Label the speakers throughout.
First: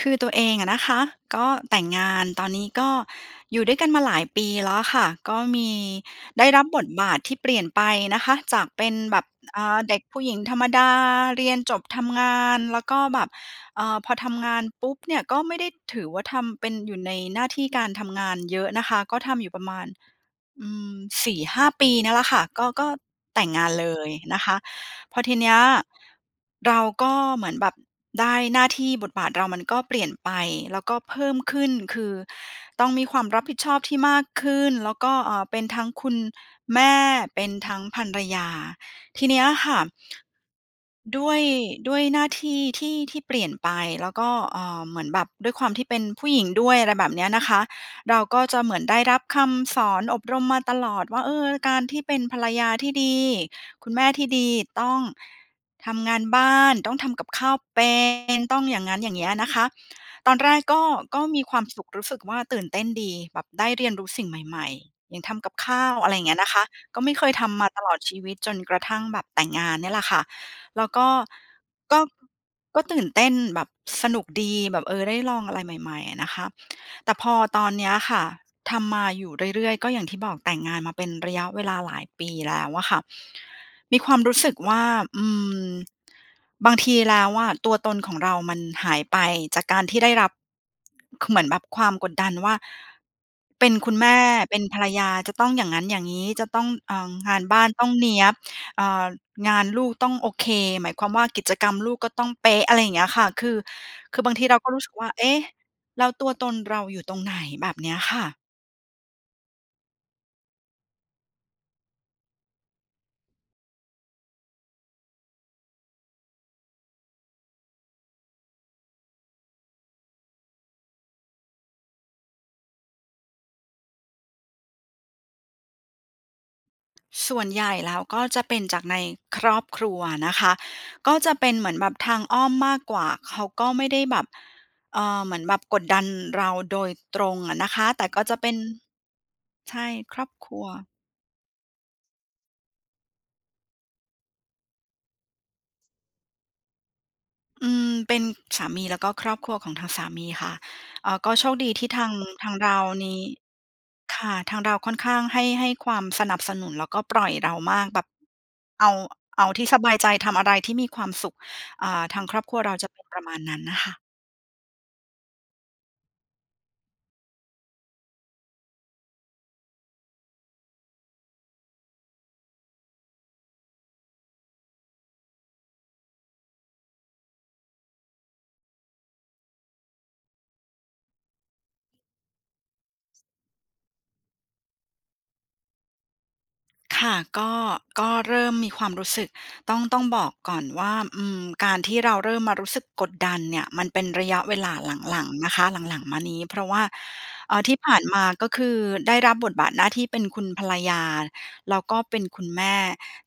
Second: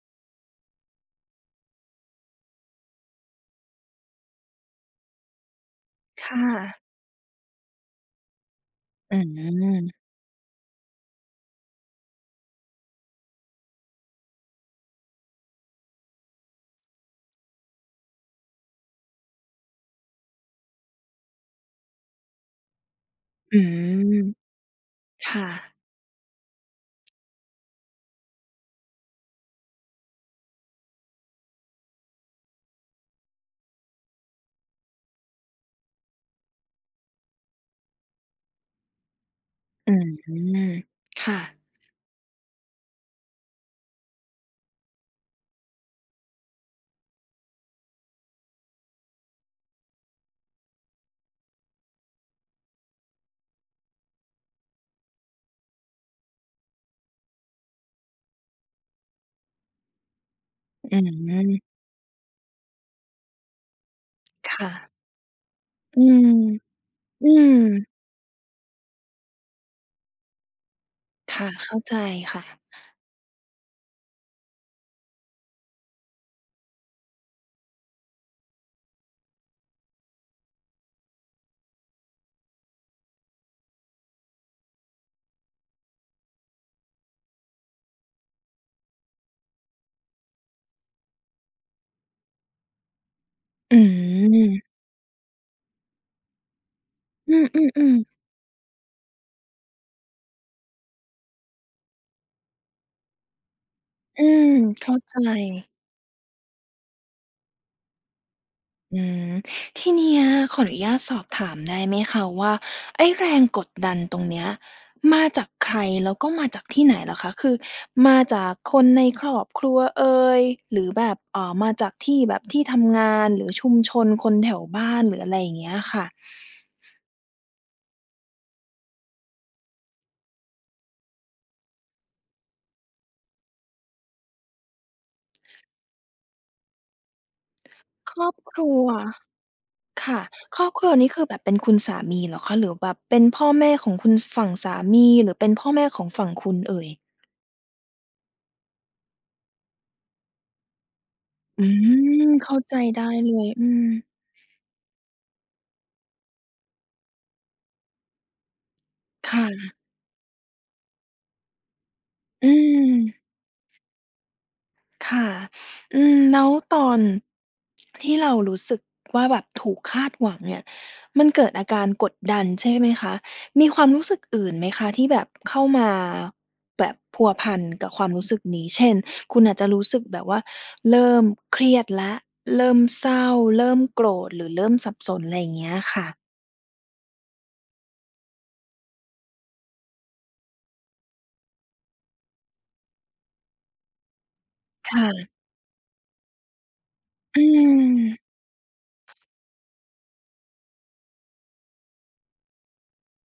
Speaker 1: คือตัวเองอะนะคะก็แต่งงาน ตอนนี้ก็อยู่ด้วยกันมาหลายปีแล้วค่ะ ก็มี
Speaker 2: ค่
Speaker 1: ได้รับ
Speaker 2: ะ
Speaker 1: บทบาทที่เปลี่ยนไปนะคะ จากเป็น
Speaker 2: อ
Speaker 1: แ
Speaker 2: ื
Speaker 1: บบ อ่า เ
Speaker 2: ม
Speaker 1: ด็กผู้หญิงธรรมดา เรียนจบทำงาน แล้วก็แบบ อ่า พอทำงานปุ๊บเนี่ยก็ไม่ได้ถือว่า ทำเป็น อยู่ในหน้าที่การทำงานเยอะนะคะ ก็ทำอยู่ประมาณ อืม 4-5 ปี ปี เนี่ยแหละค่ะ ก็ ก็แต่ง
Speaker 2: อื
Speaker 1: งานเลย
Speaker 2: ม
Speaker 1: นะคะ พอ
Speaker 2: ค
Speaker 1: ที
Speaker 2: ่
Speaker 1: เนี้ย
Speaker 2: ะ
Speaker 1: เราก็เหมือนแบบได้หน้าที่ บทบาทเรามันก็เปลี่ยนไป แล้วก็เพิ่มขึ้น คือต้องมีความรับผิดชอบที่มากขึ้น แล้วก็ เอ่อ เป็นทั้งคุณ แม่ เป็นทั้งภรรยา ทีเนี้ยค่ะ
Speaker 2: อืม
Speaker 1: ด
Speaker 2: ค
Speaker 1: ้
Speaker 2: ่
Speaker 1: วย
Speaker 2: ะ
Speaker 1: ด้วยหน้าที่ ที่ ที่เปลี่ยนไป แล้วก็ เอ่อ เหมือนแบบด้วยความที่เป็นผู้หญิงด้วย อะไรแบบเนี้ยนะคะ เราก็จะเหมือนได้รับคำสอนอบรมมาตลอดว่า เออ การที่เป็นภรรยาที่ดี คุณแม่ที่ดี ต้องทำงานบ้าน ต้องทำกับข้าวเป็น ต้องอย่างงั้นอย่างเงี้ยนะคะ ตอนแรกก็
Speaker 2: อื
Speaker 1: ก็มี
Speaker 2: ม
Speaker 1: ความสุข รู้สึกว่า ตื่นเต้นดีแบบได้เรียนรู้สิ่งใ
Speaker 2: ค
Speaker 1: หม่
Speaker 2: ่ะ
Speaker 1: ๆ อย่างทำกับข้าว
Speaker 2: อื
Speaker 1: อะไรอย่า
Speaker 2: ม
Speaker 1: งเงี้ยนะคะ ก็ไม่เค
Speaker 2: อื
Speaker 1: ยทำมาต
Speaker 2: ม
Speaker 1: ลอดชีวิต จนกระทั่งแบบแต่งงานเนี่ยแหละค่ะ แล้วก็
Speaker 2: ค่ะ เข้าใจ
Speaker 1: ก็
Speaker 2: ค่ะ
Speaker 1: ก็ตื่นเต้นแบบสนุกดีแบบ เออ ได้ลองอะไรใหม่ ๆ อะนะคะ แต่พอตอนเนี้ยค่ะ ทำมาอยู่เรื่อย ๆ ก็อย่างที่บอกแต่งงานมาเป็น ระยะเวลาหลายปีแล้วอะค่ะ มีความรู้สึกว่า อืม บางทีแล้วอะตัวตนของเรามันหายไป จากการที่ได้รับ เหมือนแบบความกดดันว่า เป็
Speaker 2: อ
Speaker 1: นคุณแม่ เป็น
Speaker 2: ืม
Speaker 1: ภรรยา จะต้องอย่างงั้นอย่างงี้ จะต้อง เอ่อ ง
Speaker 2: อ
Speaker 1: านบ้านต้
Speaker 2: ื
Speaker 1: อง
Speaker 2: ม ๆ ๆ
Speaker 1: เนี้ยบ เอ่อ งานลูกต้องโอเค หมายความว่า กิจกรรมลูกก็ต้องเป๊ะ อะไรอย่างเงี้ยค่ะ คือ ค
Speaker 2: อ
Speaker 1: ื
Speaker 2: ื
Speaker 1: อบางที
Speaker 2: ม
Speaker 1: เราก็รู
Speaker 2: เ
Speaker 1: ้
Speaker 2: ข
Speaker 1: สึ
Speaker 2: ้า
Speaker 1: กว่า
Speaker 2: ใ
Speaker 1: เอ๊ะ
Speaker 2: จ
Speaker 1: แล้วตัวตนเราอยู่ตรงไหน? แบบเนี้ยค่ะ
Speaker 2: อืม ที่เนี้ยขออนุญาตสอบถามได้ไหมคะว่า ไอ้แรงกดดันตรงเนี้ยมาจากใคร? แล้วก็มาจากที่ไหนเหรอคะ? คือ มาจากคนในครอบครัวเอย หรือแบบ อ่า มาจากที่ แบบที่ทำงาน หรือชุมชนคนแถวบ้าน หรืออะไรอย่างเงี้ยค่ะ
Speaker 1: ส่วนใหญ่แล้วก็จะเป็นจากในครอบครัวนะคะ ก็จะเป็นเหมือนแบบทางอ้อมมากกว่า เขาก็ไม่ได้แบบ เอ่อ เหมือนแบบกดดันเราโดยตรงอะนะคะ แต่
Speaker 2: ค
Speaker 1: ก็
Speaker 2: รอ
Speaker 1: จ
Speaker 2: บ
Speaker 1: ะเป็
Speaker 2: ค
Speaker 1: น
Speaker 2: รัว
Speaker 1: ใช่
Speaker 2: ค
Speaker 1: ค
Speaker 2: ่ะ
Speaker 1: รอบคร
Speaker 2: ค
Speaker 1: ั
Speaker 2: ร
Speaker 1: ว
Speaker 2: อบครัวนี้คือแบบเป็นคุณสามีเหรอคะ? หรือแบบเป็นพ่อแม่ของคุณฝั่งสามี หรือเป็นพ่อแม่ของฝั่งคุณเอ่ย?
Speaker 1: อืม เป็นสามี แล้วก็ครอบครัวของทางสามีค่ะ เอ่อ ก็โชค
Speaker 2: อื
Speaker 1: ดีที่ทาง
Speaker 2: ม
Speaker 1: ท
Speaker 2: เข
Speaker 1: า
Speaker 2: ้
Speaker 1: ง
Speaker 2: า
Speaker 1: เร
Speaker 2: ใจ
Speaker 1: า
Speaker 2: ได้
Speaker 1: นี้
Speaker 2: เลย อืม
Speaker 1: ค่ะ ทางเราค่อนข้างให้ ให้ความสนับสนุน แล้วก็ปล่อยเรามาก แบบเอา
Speaker 2: ค
Speaker 1: เ
Speaker 2: ่
Speaker 1: อาที่
Speaker 2: ะ
Speaker 1: สบายใจ ทำอะไรที่มีความสุข อ่า ทางครอบ
Speaker 2: อื
Speaker 1: ครัวเราจะเป็น
Speaker 2: ม
Speaker 1: ประมาณนั้นน่ะค่ะ
Speaker 2: ค่ะ อืม แล้วตอน ที่เรารู้สึกว่า แบบถูกคาดหวังเนี่ย มันเกิดอาการกดดันใช่ไหมคะ? มีความรู้สึกอื่นไหมคะ? ที่แบบเข้ามา แบบพัวพันกับความรู้สึกนี้ เช่น คุณอาจจะรู้สึกแบบว่าเริ่มเครียดแล้ว เริ่มเศร้า เริ่มโกรธ หรือเริ่มสับสน อะไรอย่างเงี้ยค่ะ
Speaker 1: ค่ะ ก็ ก็เริ่มมีความรู้สึกต้อง ต้องบอกก่อนว่า อืม การที่เราเริ่มมารู้สึกกดดันเนี่ย มันเป็นระยะเวลาห
Speaker 2: ค่
Speaker 1: ลั
Speaker 2: ะ
Speaker 1: ง ๆ นะคะ หลัง ๆ มานี้ เพราะว่า
Speaker 2: อื
Speaker 1: อ่า ที่ผ่าน
Speaker 2: อ
Speaker 1: มา ก็คือได้รับบทบาทหน้าที่เป็นคุณภรรยา แล้วก็เป็นคุณแม่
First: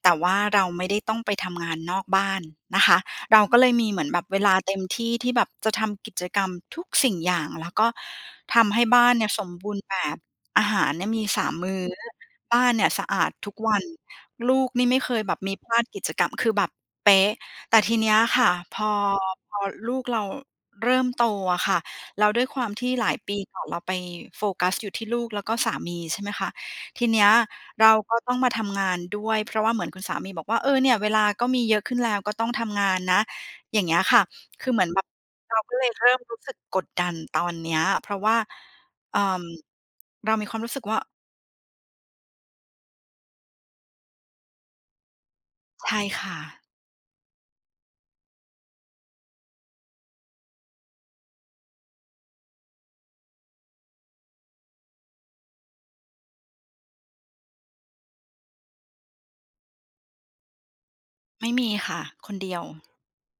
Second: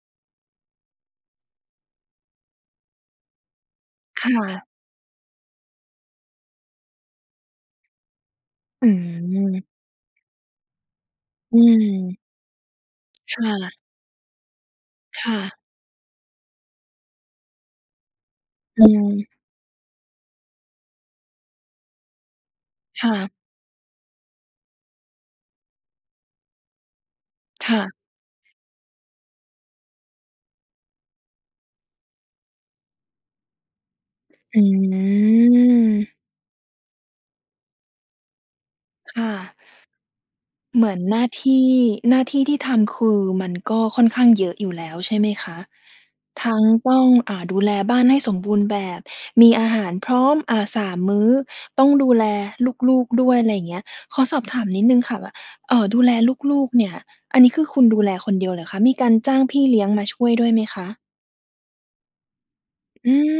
Speaker 1: แต่ว่าเราไม่ได้ต้องไปทำงานนอกบ้านนะคะ เราก็เลยมีเหมือนแบ
Speaker 2: ค
Speaker 1: บ
Speaker 2: ่
Speaker 1: เวลา
Speaker 2: ะ
Speaker 1: เต็มที่ ที่แบบจะทำกิจกรรมทุกสิ่งอย่าง แล้วก็ทำให้
Speaker 2: อื
Speaker 1: บ้านเนี่ยสมบ
Speaker 2: ม
Speaker 1: ูรณ์แบบ อาหารเนี่ยมี สา
Speaker 2: อ
Speaker 1: ม
Speaker 2: ื
Speaker 1: มื้
Speaker 2: ม
Speaker 1: อ บ้านเนี่ยสะอาด
Speaker 2: ค่
Speaker 1: ทุกว
Speaker 2: ะ
Speaker 1: ัน ลูกนี่ไม่เค
Speaker 2: ค
Speaker 1: ยแบ
Speaker 2: ่
Speaker 1: บมี
Speaker 2: ะ
Speaker 1: พลาดกิจกรรม คือแบบเป๊ะ แต่ทีเนี้ยค่ะ พ
Speaker 2: อื
Speaker 1: อ
Speaker 2: ม
Speaker 1: พอลูกเราเริ่มโตอะค่ะ แล้วด้วยความที่
Speaker 2: ค
Speaker 1: หล
Speaker 2: ่
Speaker 1: าย
Speaker 2: ะ
Speaker 1: ปีก่อน เราไปโฟกัสอยู่ที่ลูก แล้วก็สามี ใช่ไหมคะ ทีเนี้ย
Speaker 2: ค่
Speaker 1: เ
Speaker 2: ะ
Speaker 1: ราก็ต้องมาทำงานด้วย เพราะว่าเหมือนคุณสามีบอกว่า "เออ เนี่ยเวลาก็มีเยอะขึ้นแล้ว ก็ต้องทำงานนะ" อย่างเงี้ยค่ะ
Speaker 2: อ
Speaker 1: คือเหมือนแบบเราก็เลยเริ่
Speaker 2: ืม
Speaker 1: มรู้สึกกดดันตอนเนี้ย เพราะว่า
Speaker 2: ค
Speaker 1: อ่
Speaker 2: ่
Speaker 1: า
Speaker 2: ะ
Speaker 1: เรามีความรู้สึ
Speaker 2: เ
Speaker 1: ก
Speaker 2: หมื
Speaker 1: ว่
Speaker 2: อ
Speaker 1: า
Speaker 2: นหน้าที่ หน้าที่ที่ทำคือมันก็ค่อนข้างเยอะอยู่แล้ว ใช่ไหมคะ
Speaker 1: ใช่ค่
Speaker 2: ท
Speaker 1: ะ
Speaker 2: ั้งต้อง อ่า ดูแลบ้านให้สมบูรณ์แบบ มีอาหารพร้อม อะ 3 มื้อ ต้องดูแลลูก ๆ ด้วย อะไรอย่างเงี้ย ขอสอบถามนิดหนึ่งค่ะว่า เอ่อ ดูแลลูก ๆ เนี่ย อันนี้คือคุณดูแลคนเดียวเหรอคะ? มีการจ้างพี่เลี้ยงมาช่วยด้วยไหมคะ?
Speaker 1: ไม่มีค่ะ คนเดียว
Speaker 2: อืม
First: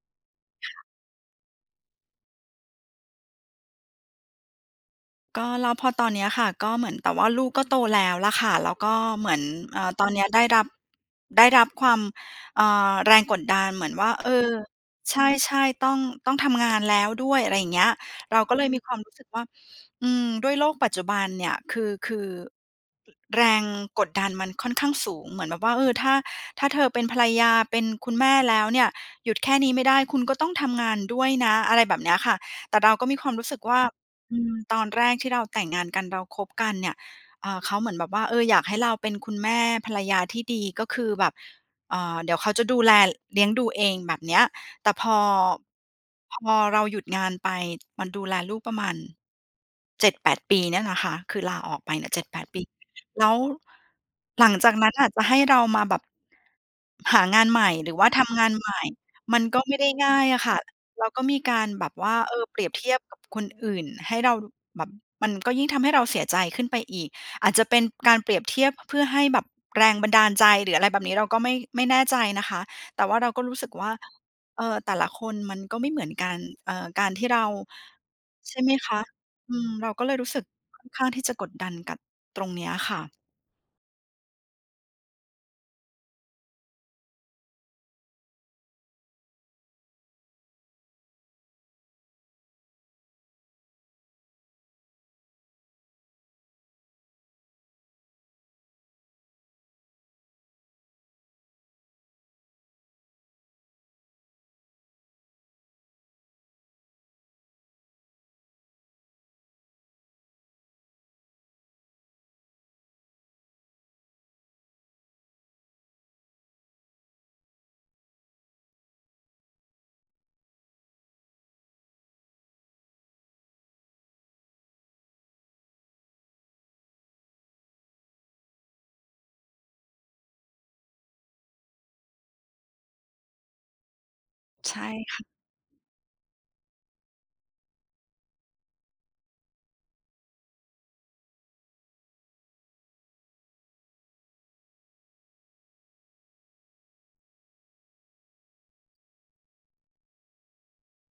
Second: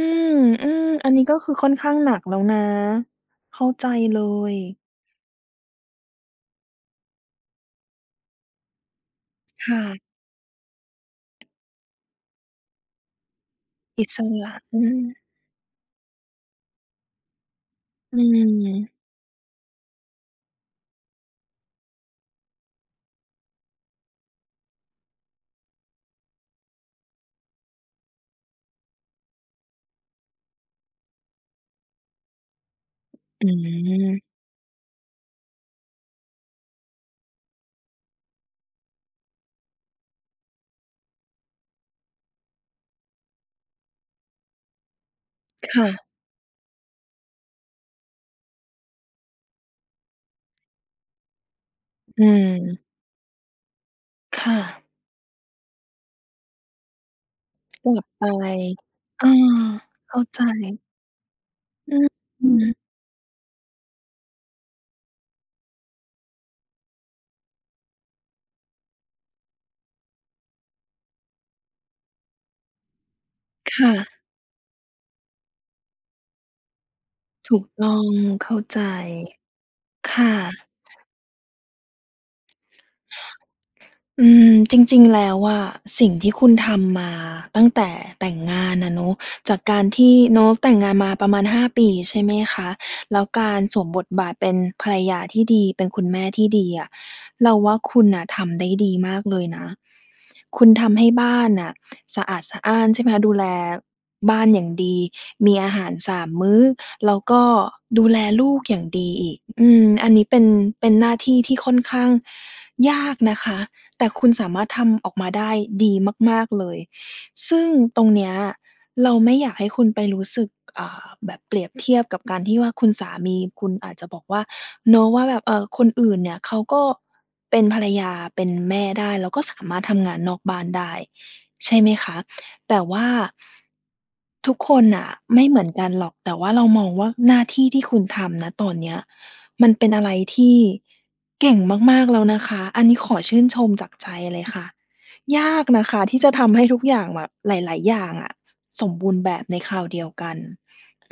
Speaker 2: อ
Speaker 1: ค
Speaker 2: ื
Speaker 1: ่
Speaker 2: ม
Speaker 1: ะ
Speaker 2: อันนี้ก็คือค่อนข้างหนักแล้วนะ เข้าใจเลย
Speaker 1: ก็แล้วพอตอนเนี้ยค่ะ ก็เหมือน แต่ว่าลูกก็โตแล้วล่ะค่ะ แล้วก็เหมือน
Speaker 2: ค
Speaker 1: เ
Speaker 2: ่
Speaker 1: อ่อ
Speaker 2: ะ
Speaker 1: ตอนเนี้ยได้รับ ได้รับความ เอ่อ แรงกดดันเหมือนว
Speaker 2: อิ
Speaker 1: ่า
Speaker 2: ส
Speaker 1: เอ
Speaker 2: ร
Speaker 1: อ
Speaker 2: ะ อื
Speaker 1: ใ
Speaker 2: ม
Speaker 1: ช่ ๆ ต้อง ต้องทำงานแล้วด้วย อะไรอย่างเงี้ย
Speaker 2: อื
Speaker 1: เราก็เลยมีค
Speaker 2: ม
Speaker 1: วามรู้สึกว่า อืม ด้วยโลกปัจจุบันเนี่ย คือ คือ ร แรงกดดันมันค่อนข้างสูง เหมือนแบบว่า เออ ถ้า ถ้าเธอเป็นภรรยา เป็นคุณแม่แล้วเนี่ย หยุดแค่นี้ไม่ได้ คุณก็ต้องทำงานด้วยนะ อะไรแบบเนี้ยค่ะ แต่เราก็มีความร
Speaker 2: อ
Speaker 1: ู้สึกว่า
Speaker 2: ืม
Speaker 1: อืม ตอนแรกที่เราแต่งงานกัน เราคบกันเนี่ย เอ่อ เขาเหมือนแบบว่า เออ อยากให้เราเป็นคุณแม่ ภรรยาที่ดี ก็คือแบบ เอ่อ เดี๋ยวเขาจะดูแล เลี้ยงดูเองแบบเนี้ย แต่พอ
Speaker 2: ค่ะ
Speaker 1: พอเราหยุดงานไป มันดูแลลูกประมาณ 7-8 ปีเนี่ยแหละค่ะ คือลาออกไปเนี่ย เจ
Speaker 2: อ
Speaker 1: ็
Speaker 2: ื
Speaker 1: ดแปด ปี
Speaker 2: ม
Speaker 1: แล้ว
Speaker 2: ค
Speaker 1: หลั
Speaker 2: ่
Speaker 1: งจากน
Speaker 2: ะ
Speaker 1: ั้นน่ะจะให้เรามาแบบ หางานใหม่
Speaker 2: ก
Speaker 1: ห
Speaker 2: ล
Speaker 1: รือ
Speaker 2: ั
Speaker 1: ว่
Speaker 2: บ
Speaker 1: าท
Speaker 2: ไป
Speaker 1: ำงานใหม่
Speaker 2: เออ
Speaker 1: มันก็ไม่ได้ง
Speaker 2: เข
Speaker 1: ่
Speaker 2: ้
Speaker 1: า
Speaker 2: า
Speaker 1: ยอ
Speaker 2: ใจ
Speaker 1: ะค่ะ แล้วก็มีการแบบ
Speaker 2: อ
Speaker 1: ว่า เออ
Speaker 2: ื
Speaker 1: เปรี
Speaker 2: อ
Speaker 1: ยบ
Speaker 2: ๆ
Speaker 1: เทียบกับคนอื่นให้เราดูแบบ มันก็ยิ่งทำให้เราเสียใจขึ้นไปอีก อาจจะเป็นการเปรียบเทียบเพื่อให้แบบแรงบันดาลใจ หรืออะไรแบบนี้ เราก็ไม่ ไม่แน่ใจนะคะ แต่ว่าเราก็รู้สึก
Speaker 2: ค
Speaker 1: ว
Speaker 2: ่
Speaker 1: ่า
Speaker 2: ะ
Speaker 1: เออ แต่ละคนมันก็ไม่เหมือนกัน เออ การที่เรา
Speaker 2: ถูกต้อง เข
Speaker 1: ใช
Speaker 2: ้า
Speaker 1: ่ไหม
Speaker 2: ใจ
Speaker 1: คะ อืม เราก็เ
Speaker 2: ค
Speaker 1: ลยรู
Speaker 2: ่
Speaker 1: ้สึก
Speaker 2: ะ
Speaker 1: ค่อนข้างที่จะกดดันกับตรงเนี้ยค่ะ
Speaker 2: อืม จริง ๆ แล้วอะ สิ่งที่คุณทำมาตั้งแต่แต่งงานอะเนาะ จากการที่เนาะแต่งงานมาประมาณ 5 ปี ใช่ไหมคะ แล้วการสวมบทบาทเป็นภรรยาที่ดี เป็นคุณแม่ที่ดีอะ เราว่าคุณน่ะทำได้ดีมากเลยนะ คุณทำให้บ้านน่ะสะอาดสะอ้าน ใช่ไหมคะ ดูแลบ้านอย่างดี มีอาหาร 3 มื้อ แล้วก็ดูแลลูกอย่างดีอีก อืม อันนี้เป็น เป็นหน้าที่ที่ค่อนข้างยากนะคะ แต่คุณสามารถทำออกมาได้ดีมาก ๆ เลย ซึ่งตรงเนี้ยเราไม่อยากให้คุณไปรู้สึก อ่า แบบเปรียบเทียบกับการที่ว่า คุณสามีคุณอาจจะบอกว่า เนาะ ว่าแบบคนอื่นเนี่ยเขาก็เป็นภรรยา เป็นแม่ได้ แล้วก็สามารถทำงานนอกบ้านได้ ใช่ไหมคะ? แต่ว่า ทุก
Speaker 1: ใ
Speaker 2: ค
Speaker 1: ช่
Speaker 2: นน่ะ
Speaker 1: ค่ะ
Speaker 2: ไม่เหมือนกันหรอก แต่เรามองว่าหน้าที่ที่คุณทำ ณ ตอนเนี้ยมันเป็นอะไรที่เก่งมาก ๆ แล้วนะคะ อันนี้ขอชื่นชมจากใจเลยค่ะ ยากนะคะที่จะทำให้ทุกอย่างแบบหลาย ๆ อย่างอะสมบูรณ์แบบในคราวเดียวกัน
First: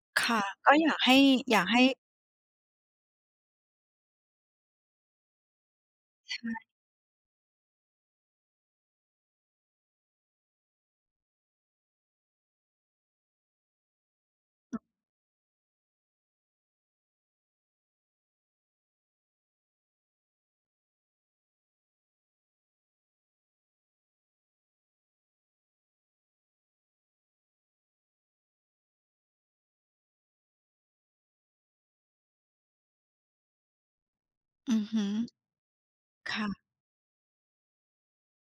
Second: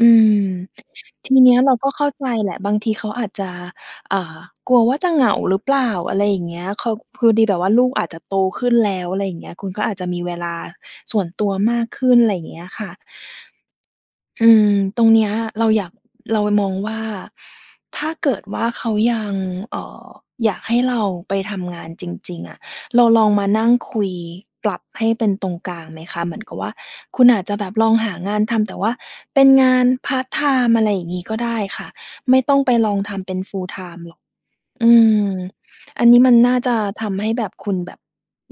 Speaker 2: อื
Speaker 1: ค่ะ
Speaker 2: ม
Speaker 1: ก็อยากให้
Speaker 2: ทีเนี
Speaker 1: อย
Speaker 2: ้ย
Speaker 1: าก
Speaker 2: เร
Speaker 1: ใ
Speaker 2: า
Speaker 1: ห้
Speaker 2: ก็เข้าใจแหละ บางทีเขาอาจจะ อ่า กลัวว่าจะเหงาหรือเปล่า? อะไร
Speaker 1: ใ
Speaker 2: อ
Speaker 1: ช
Speaker 2: ย่างเงี้
Speaker 1: ่
Speaker 2: ย เขา พอดีแบบว่าลูกอาจจะโตขึ้นแล้ว อะไรอย่างเงี้ย คุณก็อาจจะมีเวลาส่วนตัวมากขึ้น อะไรอย่างเงี้ยค่ะ อืม ตรงเนี้ยเราอยาก เรามองว่า ถ้าเกิดว่าเขายัง เอ่อ อยากให้เราไปทำงานจริง ๆ อะ เราลองมานั่งคุยปรับให้เป็นตรงกลางไหมคะ? เหมือนกับว่า คุณอาจจะแบบลองหางานทำ แต่ว่าเป็นงานพาร์ตไทม์ อะไรอย่างงี้ก็ได้ค่ะ ไม่ต้องไปลองทำเป็น full-time หรอก
Speaker 1: อือ
Speaker 2: อื
Speaker 1: ฮึ
Speaker 2: ม อันนี้ม
Speaker 1: ค
Speaker 2: ัน
Speaker 1: ่
Speaker 2: น่
Speaker 1: ะ
Speaker 2: าจะทำให้แบบ คุณแบบ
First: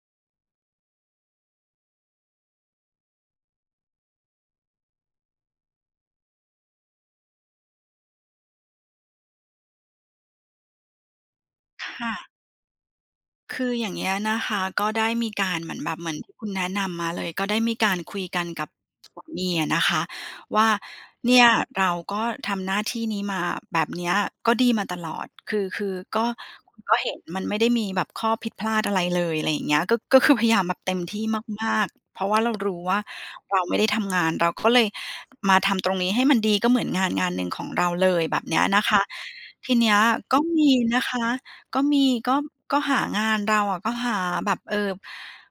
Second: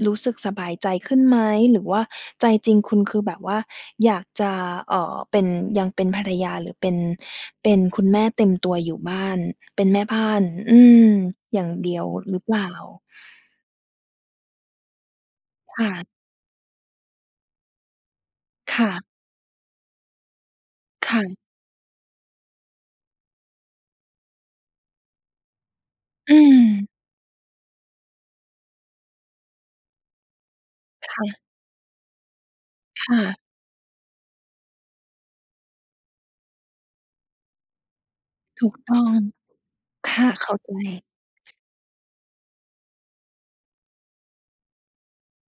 Speaker 2: รู้สึกสบายใจขึ้นไหม? หรือว่าใจจริงคุณคือแบบว่าอยากจะ เอ่อ เป็น ยังเป็นภรรยาหรือเป็น เป็นคุณแม่เต็มตัวอยู่บ้าน เป็นแม่บ้าน อืม อย่าง
Speaker 1: ค
Speaker 2: เดียว
Speaker 1: ่ะ
Speaker 2: หรือเปล่า?
Speaker 1: คืออย่างเงี้ยนะคะ ก็ได้มีการเหมื
Speaker 2: ค
Speaker 1: อน
Speaker 2: ่
Speaker 1: แบบ เ
Speaker 2: ะ
Speaker 1: หมือนที่คุณแนะนำมาเลย ก็ได้มีการคุยกันกับ
Speaker 2: ค่ะ
Speaker 1: สามีอะนะคะว่า
Speaker 2: ค่
Speaker 1: เน
Speaker 2: ะ
Speaker 1: ี่ย เราก็ทำหน้าที่นี้มาแบบเนี้ยก็ดีมาตลอด คือ คือก็
Speaker 2: อืม
Speaker 1: ก็เห็นมันไม่ได้มีแบบข้อผิดพลาดอะไรเลย อะไรอย่างเงี้ย ก็ ก็คือพยายามแบบเต็ม
Speaker 2: ค
Speaker 1: ที่
Speaker 2: ่ะ
Speaker 1: มาก ๆ เพราะว่าเรารู้ว่า
Speaker 2: ค่ะ
Speaker 1: เราไม่ได้ทำงาน เราก็เลยมาทำตรงนี้ให้มันดี ก็เหมือนงานงานหนึ่งของเราเลย แบบเนี้
Speaker 2: ถ
Speaker 1: ย
Speaker 2: ูก
Speaker 1: นะค
Speaker 2: ต้
Speaker 1: ะ
Speaker 2: อง
Speaker 1: ทีเนี้ย
Speaker 2: ค่ะ
Speaker 1: ก็
Speaker 2: เข้า
Speaker 1: ม
Speaker 2: ใ
Speaker 1: ี
Speaker 2: จ
Speaker 1: นะคะ ก็มี ก็ ก็หางาน เราอะก็หาแบบ เอ่อ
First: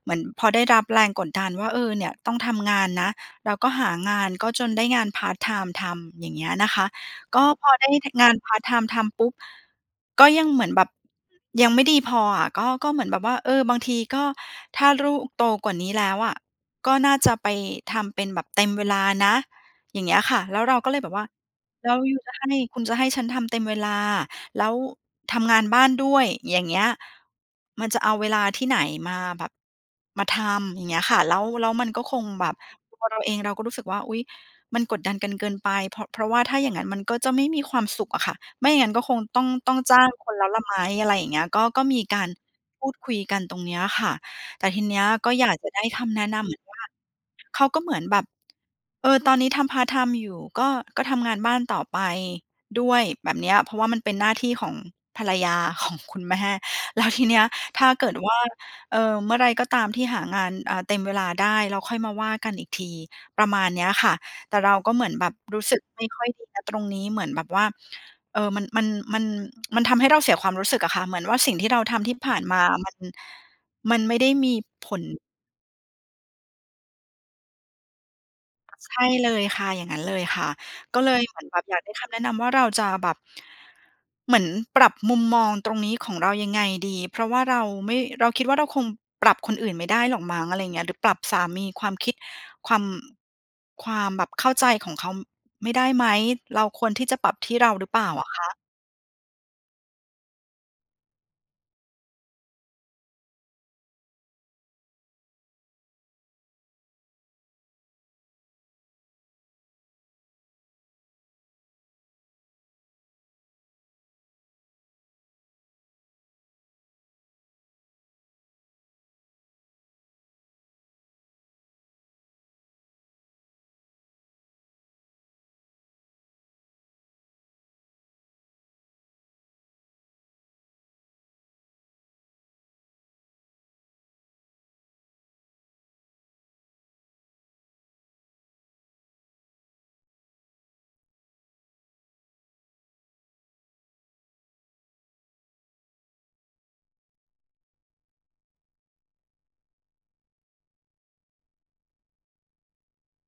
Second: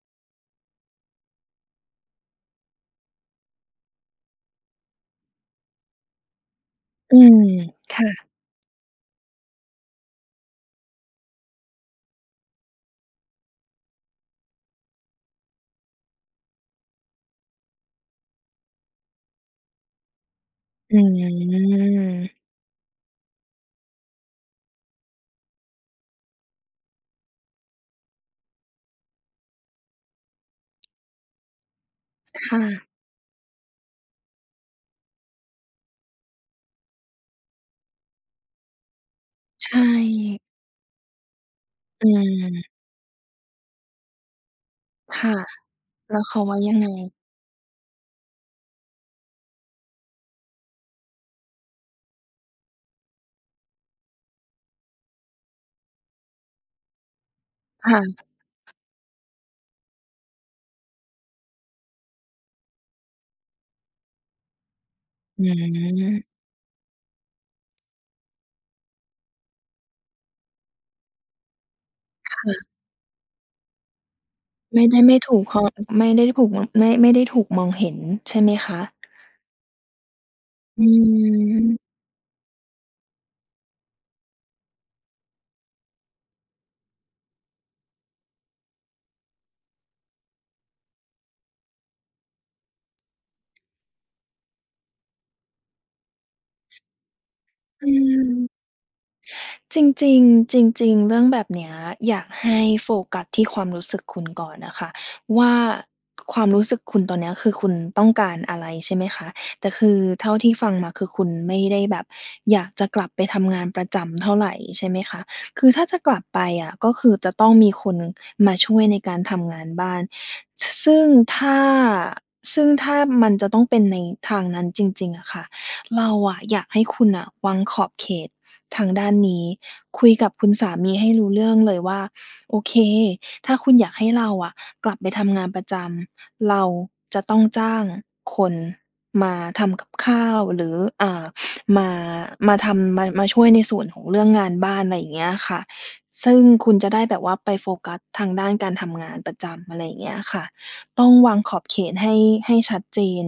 Speaker 1: เหมือนพอได้รับแรงกดดันว่า เออ เนี่ยต้องทำงานนะ เราก็หางาน ก็จนได้งานพาร์ตไทม์ทำ อย่างเงี้ยนะคะ
Speaker 2: อื
Speaker 1: ก
Speaker 2: ม
Speaker 1: ็พอได้
Speaker 2: ค่
Speaker 1: ท
Speaker 2: ะ
Speaker 1: งานพาร์ตไทม์ทำปุ๊บ ก็ยังเหมือนแบบยังไม่ดีพออะ ก็ ก็เหมือนแบบว่า เออ บางทีก็ถ้าลูกโตกว่านี้แล้วอะ ก็น่า จะไปทำเป็นแบบเต็มเวลานะ อย่างเงี้ยค่ะ แล้วเราก็
Speaker 2: อ
Speaker 1: เลย
Speaker 2: ื
Speaker 1: แบบว่า "แล้วยูจ
Speaker 2: ม
Speaker 1: ะให้ คุณจะให้ฉันทำเต็มเวลา แล้วทำงานบ้านด้วย อย่างเงี้ย มันจะเอาเวลาที่ไหนมาแบบ มาทำ" อย่างเงี้ยค่ะ แล้ว แล้วมันก็คง
Speaker 2: ค
Speaker 1: แบบ
Speaker 2: ่ะ
Speaker 1: ตัวเราเองเราก็รู้สึกว่า อุ๊ย! มันกดดันกันเกินไป เพราะ เพราะว่าถ้าอย่างงั้นมันก็จะไม่มีความสุขอะค่ะ ไม่อย่างงั้นก็คงต้อง
Speaker 2: ใ
Speaker 1: ต้องจ้างคน
Speaker 2: ช่
Speaker 1: แล้วล่ะไหม อะไรอย่างเงี้ย ก็ ก็มี
Speaker 2: อ
Speaker 1: การ
Speaker 2: ืม
Speaker 1: พูดคุยกันตรงเนี้ยค่ะ แต่ทีเนี้ย
Speaker 2: ค
Speaker 1: ก็
Speaker 2: ่ะ
Speaker 1: อยากจะได้ค
Speaker 2: แล
Speaker 1: ำแ
Speaker 2: ้
Speaker 1: น
Speaker 2: ว
Speaker 1: ะ
Speaker 2: เข
Speaker 1: น
Speaker 2: า
Speaker 1: ำเ
Speaker 2: ว
Speaker 1: หม
Speaker 2: ่า
Speaker 1: ือน
Speaker 2: ยั
Speaker 1: ว
Speaker 2: ง
Speaker 1: ่า
Speaker 2: ไง?
Speaker 1: เขาก็เหมือนแบบ เออ ตอนเนี้ยทำพาร์ตไทม์อยู่ ก็ ก็ทำงานบ้านต่อไปด้วยแบบเนี้ย เพราะว่ามันเป็นหน้าที่ของภรรยา ของคุณแม่ แล้วทีเนี้ย ถ
Speaker 2: ค
Speaker 1: ้า
Speaker 2: ่
Speaker 1: เกิด
Speaker 2: ะ
Speaker 1: ว่า เอ่อ เมื่อไรก็ตามที่หางาน อ่า เต็มเวลาได้ แล้วค่อยมาว่ากันอีกที ประมาณเนี้ยค่ะ แต่เราก็เหมือนแบบ
Speaker 2: อื
Speaker 1: รู้สึกไม่ค่
Speaker 2: ม
Speaker 1: อยดีนะตรงนี้ เหมือนแบบว่า เออ มัน มัน มัน มันทำให้เราเสียความรู้สึกอะค่ะ เหมือนว่าสิ่งที่เราทำที่ผ
Speaker 2: ค
Speaker 1: ่
Speaker 2: ่
Speaker 1: านมา
Speaker 2: ะ
Speaker 1: มัน มันไม่ได้มี
Speaker 2: ไม่
Speaker 1: ผ
Speaker 2: ได้
Speaker 1: ล
Speaker 2: ไม่ถูก พอ ไม่ได้ถูก ม ไม่ ไม่ได้ถูกมองเห็นใช่ไหมคะ?
Speaker 1: ใช่เลยค่ะ อย่างงั้นเลยค่ะ
Speaker 2: อ
Speaker 1: ก็เลยเหมือนแบบอย
Speaker 2: ืม
Speaker 1: ากได้คำแนะนำว่าเราจะแบบ เหมือนปรับมุมมองตรงนี้ของเรายังไงดี? เพราะว่าเราไม่ เราคิดว่า เราคงปรับคนอื่นไม่ได้หรอกมั้ง อะไรอย่างเงี้ย หรือปรับสามี ความคิด ความ ความแบบเข้าใจของเขาไม่ได้ไหม? เราควรที่จะปรับที่เราหร
Speaker 2: อ
Speaker 1: ือ
Speaker 2: ื
Speaker 1: เปล่าอ
Speaker 2: ม
Speaker 1: ะคะ?
Speaker 2: จริง ๆ จริง ๆ เรื่องแบบเนี้ยอยากให้โฟกัสที่ความรู้สึกคุณก่อนอะค่ะว่า ความรู้สึกคุณตอนเนี้ย คือคุณต้องการอะไร ใช่ไหมคะ แต่คือเท่าที่ฟังมา คือคุณไม่ได้แบบอยากจะกลับไปทำงานประจำเท่าไร ใช่ไหมคะ คือถ้าจะกลับไปอะ ก็คือจะต้องมีคนมาช่วยในการทำงานบ้าน ซึ่งถ้า ซึ่งถ้ามันจะต้องเป็นในทางนั้นจริง ๆ อะค่ะ เราอะอยากให้คุณน่ะวางขอบเขตทางด้านนี้ คุยกับคุณสามีให้รู้เรื่องเลยว่า โอเค ถ้าคุณอยากให้เราอะกลับไปทำงานประจำ เราจะต้องจ้างคนมาทำกับข้าว หรือ เอ่อ มา มาทำ มา มาช่วยในส่วนของเรื่องงานบ้าน อะไรอย่างเงี้ยค่ะ ซึ่งคุณจะได้แบบว่าไปโฟกัสทางด้านการทำงานประจำ อะไรอย่างเงี้ยค่ะ ต้องวางขอบเขตให้ ให้ชัดเจน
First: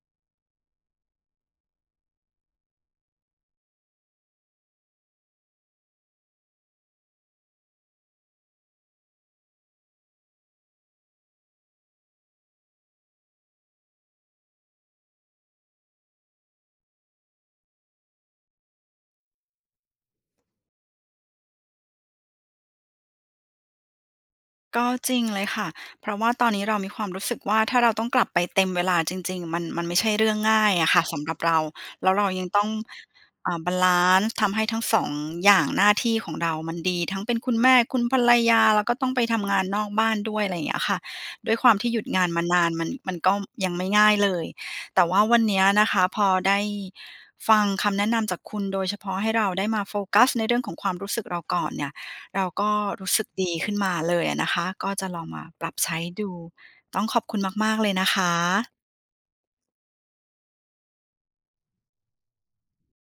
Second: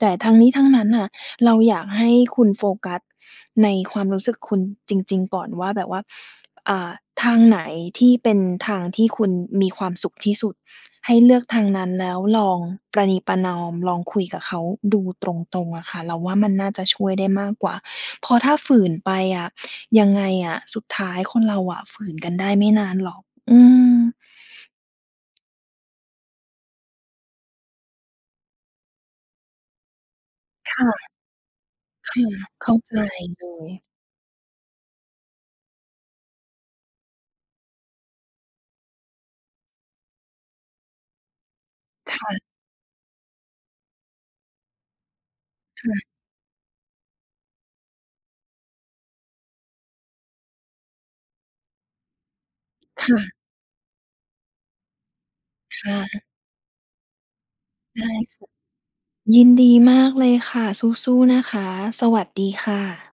Speaker 2: แต่ทั้งนี้ทั้งนั้นน่ะ เราอยากให้คุณโฟกัสในความรู้สึกคุณจริง ๆ ก่อนว่าแบบว่า อ่า ทางไหนที่เป็นทางที่คุณมีความสุขที่สุด ให้เลือกทางนั้น แล้วลองประนีประนอม ลองคุยกับเขาดูตรง ๆ อะค่ะ เราว่ามันน่าจะช่วยได้มากกว่า เพราะถ้าฝืนไปอะ ยังไงอะ สุดท้ายคนเราอะฝืนกันได้ไม่นานหรอก อืม
Speaker 1: ก็จริงเลยค่ะ เพราะว่าตอนนี้เรามีความรู้สึกว่า ถ้าเราต้องกลับไปเต็มเวลาจริง ๆ มัน มันไม่ใช่เรื่องง่า
Speaker 2: ค
Speaker 1: ยอ
Speaker 2: ่ะ
Speaker 1: ะค่ะสำหรับเรา แล
Speaker 2: ค
Speaker 1: ้วเ
Speaker 2: ่
Speaker 1: รา
Speaker 2: ะ
Speaker 1: ยังต้
Speaker 2: เข
Speaker 1: อง
Speaker 2: ้าใจเล
Speaker 1: อ่า บ
Speaker 2: ย
Speaker 1: าลันซ์ ทำให้ทั้ง 2 อย่างหน้าที่ของเรามันดี ทั้งเป็นคุณแม่ คุณภรรยา แล้วก็ต้องไปทำงานนอกบ้านด้วย อะไรอย่างเงี้ยค่ะ ด้วยความที่หยุด
Speaker 2: ค
Speaker 1: งา
Speaker 2: ่
Speaker 1: นม
Speaker 2: ะ
Speaker 1: านานมัน มันก็ยังไม่ง่ายเลย แต่ว่าวันเนี้ย
Speaker 2: ค
Speaker 1: นะ
Speaker 2: ่
Speaker 1: ค
Speaker 2: ะ
Speaker 1: ะพอได้ฟังคำแนะนำจากคุณ โดยเฉพาะให้เราได้มาโฟกัสในเรื่องของความรู้สึกเราก่อนเนี่ย เราก็ร
Speaker 2: ค
Speaker 1: ู้
Speaker 2: ่
Speaker 1: สึก
Speaker 2: ะ
Speaker 1: ดีขึ้นมาเลยอะนะคะ ก็จะลองมาปรับ
Speaker 2: ค
Speaker 1: ใช
Speaker 2: ่
Speaker 1: ้
Speaker 2: ะ
Speaker 1: ดู ต้องขอบคุณมาก ๆ เลย
Speaker 2: ไ
Speaker 1: น
Speaker 2: ด
Speaker 1: ะ
Speaker 2: ้
Speaker 1: ค
Speaker 2: ค่ะ
Speaker 1: ะ
Speaker 2: ยินดีมากเลยค่ะ สู้ ๆ นะคะ สวัสดีค่ะ